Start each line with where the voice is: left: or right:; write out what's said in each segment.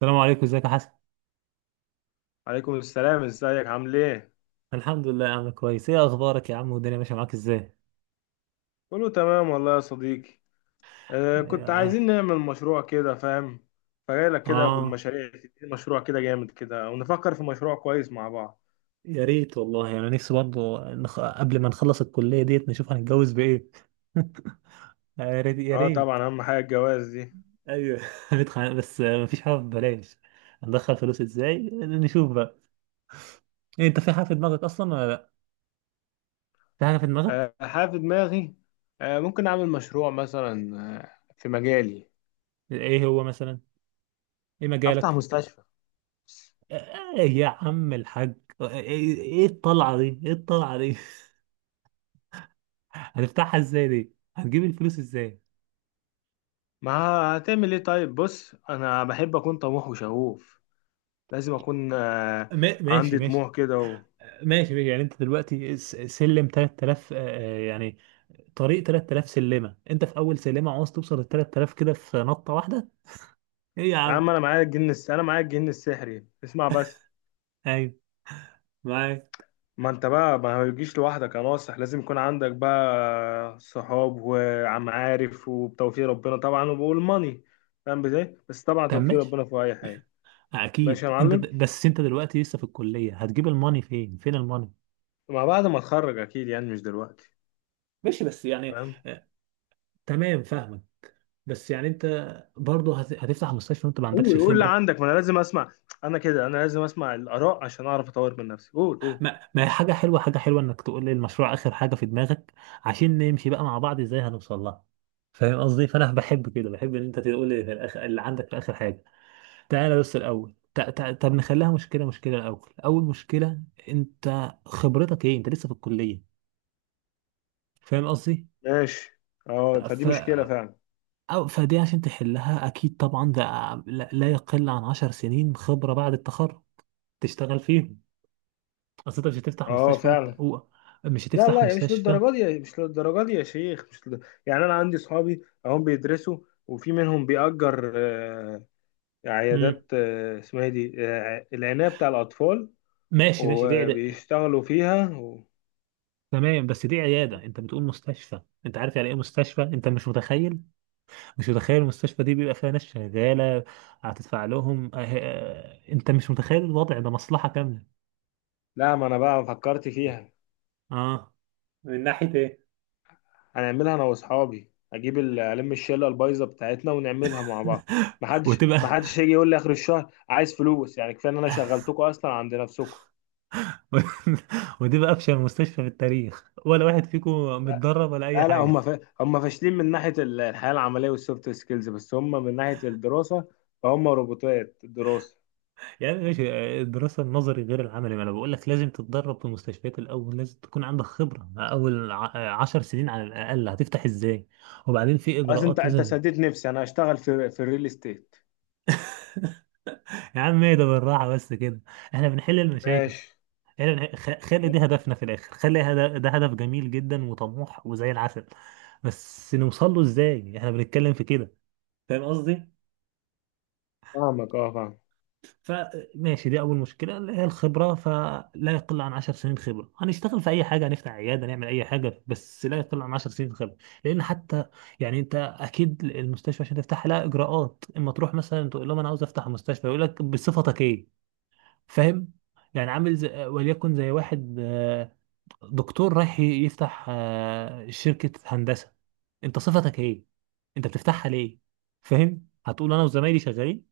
right: السلام عليكم، ازيك يا حسن؟
left: عليكم السلام، ازيك؟ عامل ايه؟
right: الحمد لله يا عم، كويس. ايه اخبارك يا عم؟ والدنيا ماشيه معاك ازاي؟
left: كله تمام والله يا صديقي. كنت
right: يا-
left: عايزين نعمل مشروع كده، فاهم؟ فجاي لك كده ابو
right: اه،
left: المشاريع تديني مشروع كده جامد كده، ونفكر في مشروع كويس مع بعض.
right: يا ريت والله. انا يعني نفسي برضه قبل ما نخلص الكليه ديت نشوف هنتجوز بايه؟ يا ريت يا
left: اه،
right: ريت.
left: طبعا اهم حاجه الجواز دي.
right: ايوه. هندخل بس مفيش حاجه ببلاش. هندخل فلوس ازاي، نشوف بقى. إيه، انت في حاجه في دماغك اصلا ولا لا؟ في حاجه في دماغك؟
left: آه، حاجه في دماغي. ممكن اعمل مشروع مثلا. في مجالي.
right: ايه هو مثلا؟ ايه
left: افتح
right: مجالك؟
left: مستشفى.
right: آه يا عم الحاج. ايه؟ إيه الطلعه دي؟ ايه الطلعه دي؟ هتفتحها ازاي دي؟ هتجيب الفلوس ازاي؟
left: ما هتعمل ايه؟ طيب، بص، انا بحب اكون طموح وشغوف. لازم اكون
right: ماشي
left: عندي
right: ماشي.
left: طموح كده
right: ماشي ماشي، يعني انت دلوقتي سلم 3000، يعني. طريق 3000 سلمه، انت في اول سلمه عاوز توصل ل 3000 كده في نطه واحده؟ ايه يا
left: يا
right: عم؟
left: عم، انا معايا الجن السحري، اسمع بس.
right: ايوه، معاك.
left: ما انت بقى ما بيجيش لوحدك يا ناصح، لازم يكون عندك بقى صحاب وعمعارف وبتوفيق ربنا طبعا والماني. فاهم ازاي؟ بس طبعا
right: طب
left: توفيق
right: ماشي.
left: ربنا في اي حاجه.
right: اكيد
left: ماشي يا
right: انت
left: معلم.
right: بس انت دلوقتي لسه في الكليه، هتجيب الماني فين؟ فين الماني؟
left: ما بعد ما اتخرج اكيد، يعني مش دلوقتي.
right: ماشي بس يعني،
left: فاهم؟
right: آه، تمام فاهمك. بس يعني انت، برضه هتفتح مستشفى وانت ما عندكش
left: قول قول اللي
right: خبره؟
left: عندك، ما انا لازم اسمع. انا كده، انا لازم اسمع الاراء عشان اعرف اطور من نفسي. قول قول.
right: ما هي حاجة حلوة، حاجة حلوة انك تقول لي المشروع اخر حاجة في دماغك. عشان نمشي بقى مع بعض ازاي هنوصل لها. فاهم قصدي؟ فانا بحب كده، بحب ان انت تقول لي في الاخر اللي عندك في اخر حاجة. تعالى بس الاول، طب نخليها مشكلة، مشكلة الاول، اول مشكلة. انت خبرتك ايه؟ انت لسه في الكلية. فاهم قصدي.
left: ماشي. اه، فدي
right: ف...
left: مشكله فعلا.
right: أو فدي عشان تحلها اكيد طبعا ده لا لا يقل عن عشر سنين خبرة بعد التخرج تشتغل فيهم. اصل انت مش هتفتح
left: اه،
right: مستشفى وانت
left: فعلا.
right: مش
left: لا
right: هتفتح
left: لا،
right: مستشفى.
left: مش للدرجه دي يا شيخ، مش لد... يعني انا عندي صحابي اهم بيدرسوا، وفي منهم بيأجر عيادات، اسمها إيه دي؟ العناية بتاع الأطفال،
right: ماشي ماشي، دي عيادة.
left: وبيشتغلوا فيها
right: تمام بس دي عيادة، انت بتقول مستشفى، انت عارف يعني ايه مستشفى؟ انت مش متخيل. مش متخيل المستشفى دي بيبقى فيها ناس شغالة هتدفع لهم. اه اه، انت مش متخيل الوضع ده، مصلحة كاملة.
left: لا، ما انا بقى فكرت فيها.
right: اه، من ناحية ايه؟
left: هنعملها انا واصحابي، اجيب ال- الم الشله البايظه بتاعتنا ونعملها مع بعض. محدش
right: وتبقى
left: محدش يجي يقول لي اخر الشهر عايز فلوس، يعني كفايه ان انا شغلتكم اصلا عند نفسكم.
right: وتبقى افشل مستشفى في التاريخ، ولا واحد فيكم متدرب ولا اي
left: لا لا،
right: حاجة.
left: هم فاشلين من ناحية الحياة العملية والسوفت سكيلز، بس هم من ناحية الدراسة فهم روبوتات الدراسة.
right: يعني ماشي، الدراسة النظري غير العملي، ما انا بقول لك لازم تتدرب في المستشفيات الأول، لازم تكون عندك خبرة أول 10 سنين على الأقل، هتفتح ازاي؟ وبعدين في
left: خلاص، انت
right: إجراءات
left: انت
right: لازم.
left: سديت نفسي. انا هشتغل في الريل استيت.
right: يا عم ايه ده، بالراحة بس كده. احنا بنحل المشاكل.
left: ماشي.
right: خلي دي هدفنا في الآخر، خلي ده هدف جميل جدا وطموح وزي العسل. بس نوصل له ازاي؟ احنا بنتكلم في كده. فاهم قصدي؟
left: فاهمك، اه، فاهم.
right: فماشي، دي اول مشكله اللي هي الخبره، فلا يقل عن 10 سنين خبره. هنشتغل في اي حاجه، هنفتح عياده، نعمل اي حاجه، بس لا يقل عن 10 سنين خبره. لان حتى، يعني انت اكيد المستشفى عشان تفتحها لها اجراءات، اما تروح مثلا تقول لهم انا عاوز افتح مستشفى، يقول لك بصفتك ايه؟ فاهم. يعني عامل زي وليكن زي واحد دكتور رايح يفتح شركه هندسه. انت صفتك ايه؟ انت بتفتحها ليه؟ فاهم؟ هتقول انا وزمايلي شغالين.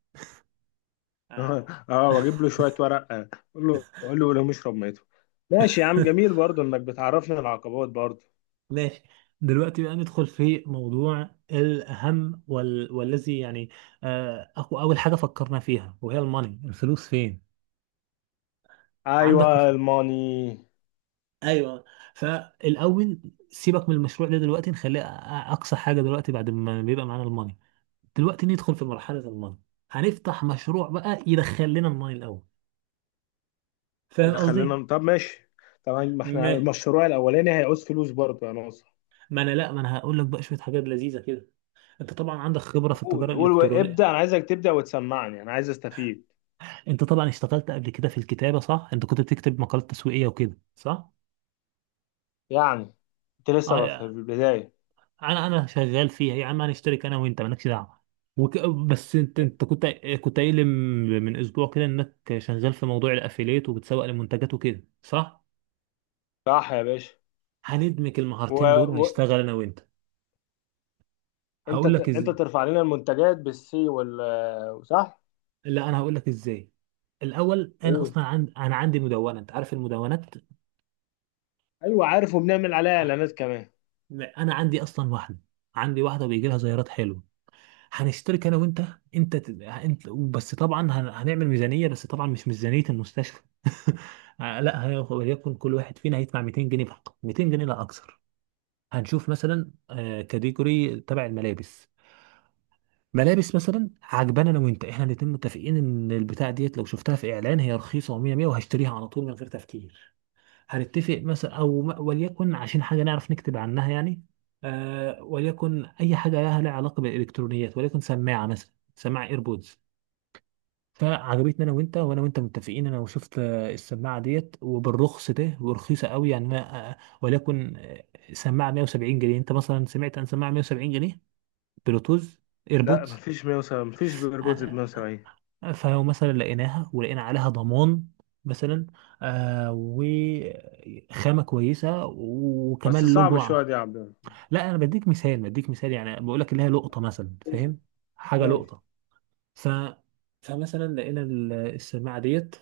left: اه، واجيب له شوية ورق، اقول له، قول لهم اشرب ميته. ماشي يا عم، جميل برضو انك بتعرفني العقبات برضو.
right: ماشي. دلوقتي بقى ندخل في موضوع الأهم والذي يعني، أول حاجة فكرنا فيها وهي الماني، الفلوس فين؟ عندك.
left: ايوه، الماني.
right: ايوه. فالاول، سيبك من المشروع ده دلوقتي، نخليه اقصى حاجه دلوقتي، بعد ما بيبقى معانا الماني. دلوقتي ندخل في مرحله الماني. هنفتح مشروع بقى يدخل لنا الماني الاول. فاهم
left: اذا
right: قصدي؟
left: خلينا، طب ماشي. طبعا، ما احنا
right: ما
left: المشروع الاولاني هيعوز فلوس برضو يا ناصر.
right: ما انا لا ما انا هقول لك بقى شويه حاجات لذيذه كده. انت طبعا عندك خبره في
left: قول
right: التجاره
left: قول
right: الالكترونيه.
left: ابدا، انا عايزك تبدا وتسمعني، انا عايز استفيد.
right: انت طبعا اشتغلت قبل كده في الكتابة، صح؟ انت كنت بتكتب مقالات تسويقية وكده، صح؟
left: يعني انت لسه في
right: آه،
left: البدايه.
right: انا شغال فيها يا عم، هنشترك انا وانت مالكش دعوة. وك... بس انت كنت، كنت قايل لي من اسبوع كده انك شغال في موضوع الافيليت وبتسوق لمنتجات وكده، صح؟
left: صح يا باشا.
right: هندمج
left: و...
right: المهارتين دول
left: و...
right: ونشتغل انا وانت. هقول لك از...
left: انت ترفع لنا المنتجات بالسي صح؟
right: لا انا هقول لك ازاي. الاول انا
left: قول.
right: اصلا انا عندي مدونة، انت عارف المدونات.
left: ايوه عارف، وبنعمل عليها اعلانات كمان.
right: انا عندي اصلا واحدة. عندي واحدة بيجي لها زيارات حلوة. هنشترك انا وانت. انت ت- انت بس طبعا هنعمل ميزانيه بس طبعا مش ميزانيه المستشفى. لا وليكن كل واحد فينا هيدفع 200 جنيه فقط، 200 جنيه لا اكثر. هنشوف مثلا كاتيجوري تبع الملابس. ملابس مثلا عجبانا انا وانت، احنا الاتنين متفقين ان البتاع ديت لو شفتها في اعلان هي رخيصه، و100 100 وهشتريها على طول من غير تفكير. هنتفق مثلا او وليكن عشان حاجه نعرف نكتب عنها، يعني وليكن اي حاجه لها علاقه بالالكترونيات، وليكن سماعه مثلا، سماعه ايربودز. فعجبتني انا وانت، وانا وانت متفقين، انا وشفت السماعه ديت وبالرخص ده ورخيصه قوي يعني انا، وليكن سماعه 170 جنيه، انت مثلا سمعت عن سماعه 170 جنيه بلوتوز
left: لا،
right: ايربودز؟
left: مفيش 170، مفيش بيربودز ب
right: آه،
left: 170.
right: فلو مثلا لقيناها ولقينا عليها ضمان مثلا، وخامة كويسة
left: بس
right: وكمان له
left: صعب شويه
right: جرعة.
left: دي يا عبد الله.
right: لا انا بديك مثال، بديك مثال يعني، بقول لك اللي هي لقطة مثلا، فاهم؟ حاجة
left: ماشي.
right: لقطة. ف فمثلا لقينا السماعة ديت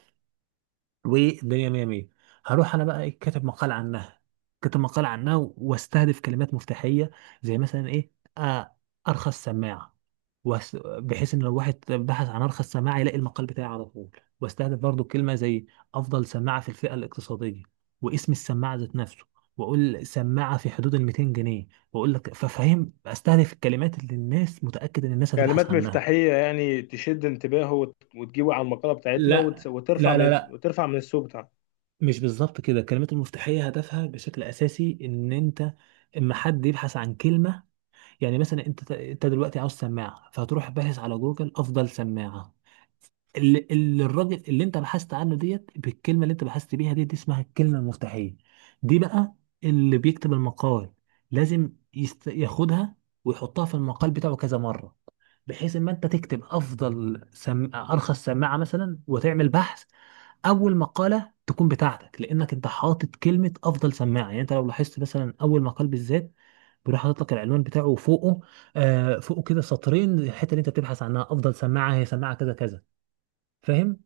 right: والدنيا مية مية، هروح انا بقى ايه، كاتب مقال عنها. كاتب مقال عنها واستهدف كلمات مفتاحية، زي مثلا ايه؟ آه ارخص سماعة، بحيث ان لو واحد بحث عن ارخص سماعة يلاقي المقال بتاعي على طول. واستهدف برضو كلمة زي افضل سماعة في الفئة الاقتصادية، واسم السماعة ذات نفسه، واقول سماعة في حدود ال 200 جنيه، واقول لك ففهم استهدف الكلمات اللي الناس متأكد ان الناس هتبحث
left: كلمات
right: عنها.
left: مفتاحيه، يعني تشد انتباهه وتجيبه على المقاله بتاعتنا،
right: لا لا لا،
left: وترفع من السوق.
right: مش بالظبط كده. الكلمات المفتاحية هدفها بشكل أساسي إن أنت اما حد يبحث عن كلمة، يعني مثلا أنت دلوقتي عاوز سماعة، فهتروح باحث على جوجل أفضل سماعة، اللي الراجل اللي أنت بحثت عنه ديت بالكلمة اللي أنت بحثت بيها دي اسمها الكلمة المفتاحية. دي بقى اللي بيكتب المقال لازم ياخدها ويحطها في المقال بتاعه كذا مرة، بحيث إما أنت تكتب أفضل أرخص سماعة مثلا، وتعمل بحث اول مقاله تكون بتاعتك لانك انت حاطط كلمه افضل سماعه. يعني انت لو لاحظت مثلا اول مقال بالذات بيروح حاطط لك العنوان بتاعه، وفوقه فوقه كده سطرين الحته اللي انت بتبحث عنها، افضل سماعه هي سماعه كذا كذا. فاهم؟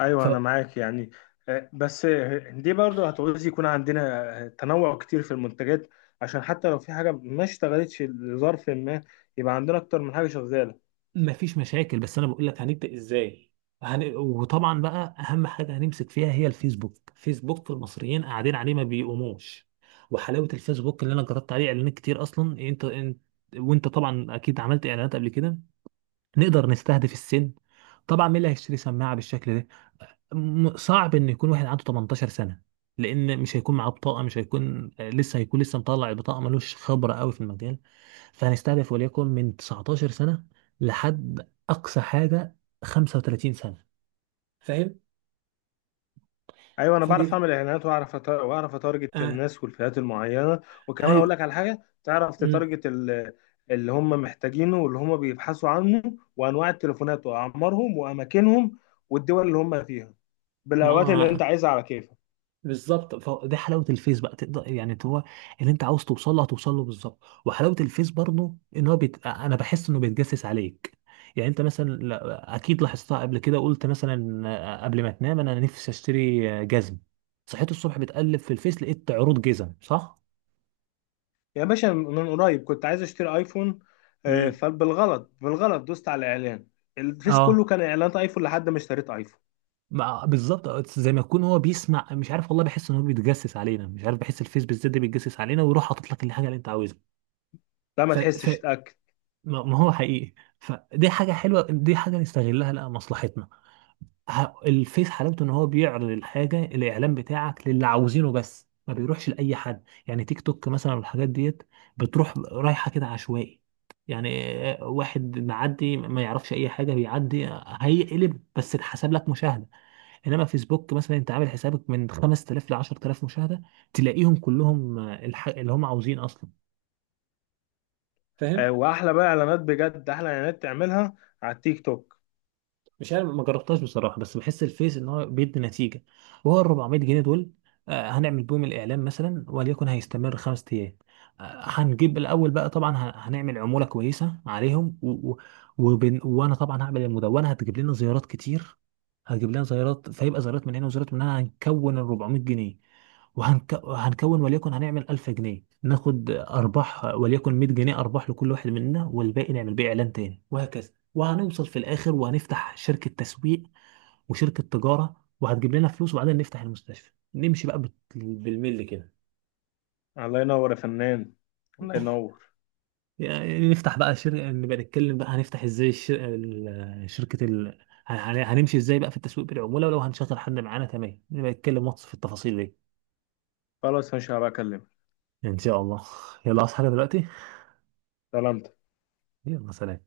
left: ايوه، انا معاك يعني. بس، دي برضه هتعوز يكون عندنا تنوع كتير في المنتجات، عشان حتى لو في حاجه ما اشتغلتش لظرف ما، يبقى عندنا اكتر من حاجه شغاله.
right: فمفيش مشاكل بس انا بقول لك هنبدا ازاي. وطبعا بقى اهم حاجه هنمسك فيها هي الفيسبوك. فيسبوك المصريين قاعدين عليه ما بيقوموش، وحلاوه الفيسبوك اللي انا جربت عليه اعلانات كتير اصلا، انت وانت طبعا اكيد عملت اعلانات قبل كده. نقدر نستهدف السن، طبعا مين اللي هيشتري سماعه بالشكل ده. صعب ان يكون واحد عنده 18 سنه، لان مش هيكون معاه بطاقه، مش هيكون لسه، هيكون لسه مطلع البطاقه ملوش خبره قوي في المجال. فهنستهدف وليكن من 19 سنه لحد اقصى حاجه 35 سنه. فاهم؟
left: ايوه، انا بعرف
right: فدي
left: اعمل اعلانات، واعرف اتارجت
right: آه
left: الناس والفئات المعينه. وكمان اقول
right: ايوه.
left: لك على حاجه. تعرف
right: مم.
left: تتارجت اللي هم محتاجينه واللي هم بيبحثوا عنه، وانواع التليفونات واعمارهم واماكنهم، والدول اللي هم فيها، بالاوقات اللي انت
right: ما
left: عايزها على كيف.
right: بالظبط، فدي حلاوه الفيس بقى تقدر، يعني هو اللي انت عاوز توصل له هتوصل له بالظبط. وحلاوه الفيس برضه ان هو انا بحس انه بيتجسس عليك، يعني انت مثلا اكيد لاحظتها قبل كده، قلت مثلا قبل ما تنام انا نفسي اشتري جزم، صحيت الصبح بتقلب في الفيس لقيت عروض جزم، صح؟
left: يا باشا، من قريب كنت عايز اشتري ايفون.
right: امم
left: فبالغلط بالغلط دوست على الاعلان. الفيس كله
right: اه،
left: كان اعلانات ايفون لحد ما اشتريت ايفون.
right: بالظبط، زي ما يكون هو بيسمع، مش عارف والله، بحس ان هو بيتجسس علينا، مش عارف، بحس الفيس بالذات ده بيتجسس علينا ويروح حاطط لك الحاجه اللي انت
left: لا، ما
right: عاوزها.
left: تحسش، اتاكد.
right: ما ما هو حقيقي. فدي حاجة حلوة، دي حاجة نستغلها لأ مصلحتنا. الفيس حلاوته إن هو بيعرض الحاجة، الإعلان بتاعك للي عاوزينه بس، ما بيروحش لأي حد. يعني تيك توك مثلا والحاجات ديت بتروح رايحة كده عشوائي يعني، واحد معدي ما يعرفش أي حاجة بيعدي هيقلب بس اتحسب لك مشاهدة. إنما فيسبوك مثلا أنت عامل حسابك من 5000 ل 10000 مشاهدة، تلاقيهم كلهم اللي هم عاوزين أصلا. فاهم؟
left: واحلى بقى اعلانات بجد، احلى اعلانات تعملها على التيك توك.
right: مش عارف ما جربتهاش بصراحه، بس بحس الفيس ان هو بيدي نتيجه. وهو ال 400 جنيه دول، هنعمل بيهم الاعلان مثلا، وليكن هيستمر 5 ايام. هنجيب الاول بقى طبعا، هنعمل عموله كويسه عليهم وانا طبعا هعمل المدونه هتجيب لنا زيارات كتير. هتجيب لنا زيارات، فيبقى زيارات من هنا وزيارات من هنا هنكون ال 400 جنيه، هنكون وليكن هنعمل 1000 جنيه، ناخد ارباح وليكن 100 جنيه ارباح لكل واحد مننا، والباقي نعمل بيه اعلان تاني وهكذا. وهنوصل في الاخر وهنفتح شركه تسويق وشركه تجاره وهتجيب لنا فلوس، وبعدين نفتح المستشفى نمشي بقى بالملي كده.
left: الله ينور يا فنان، الله ينور.
right: يعني نفتح بقى شركه، نبقى نتكلم بقى هنفتح ازاي شركه هنمشي ازاي بقى في التسويق بالعموله، ولو هنشغل حد معانا، تمام نبقى نتكلم ماتش في التفاصيل دي.
left: خلاص، مش هبقى اكلمك.
right: ان شاء الله. يلا اصحى حاجة دلوقتي.
left: سلام.
right: يلا سلام.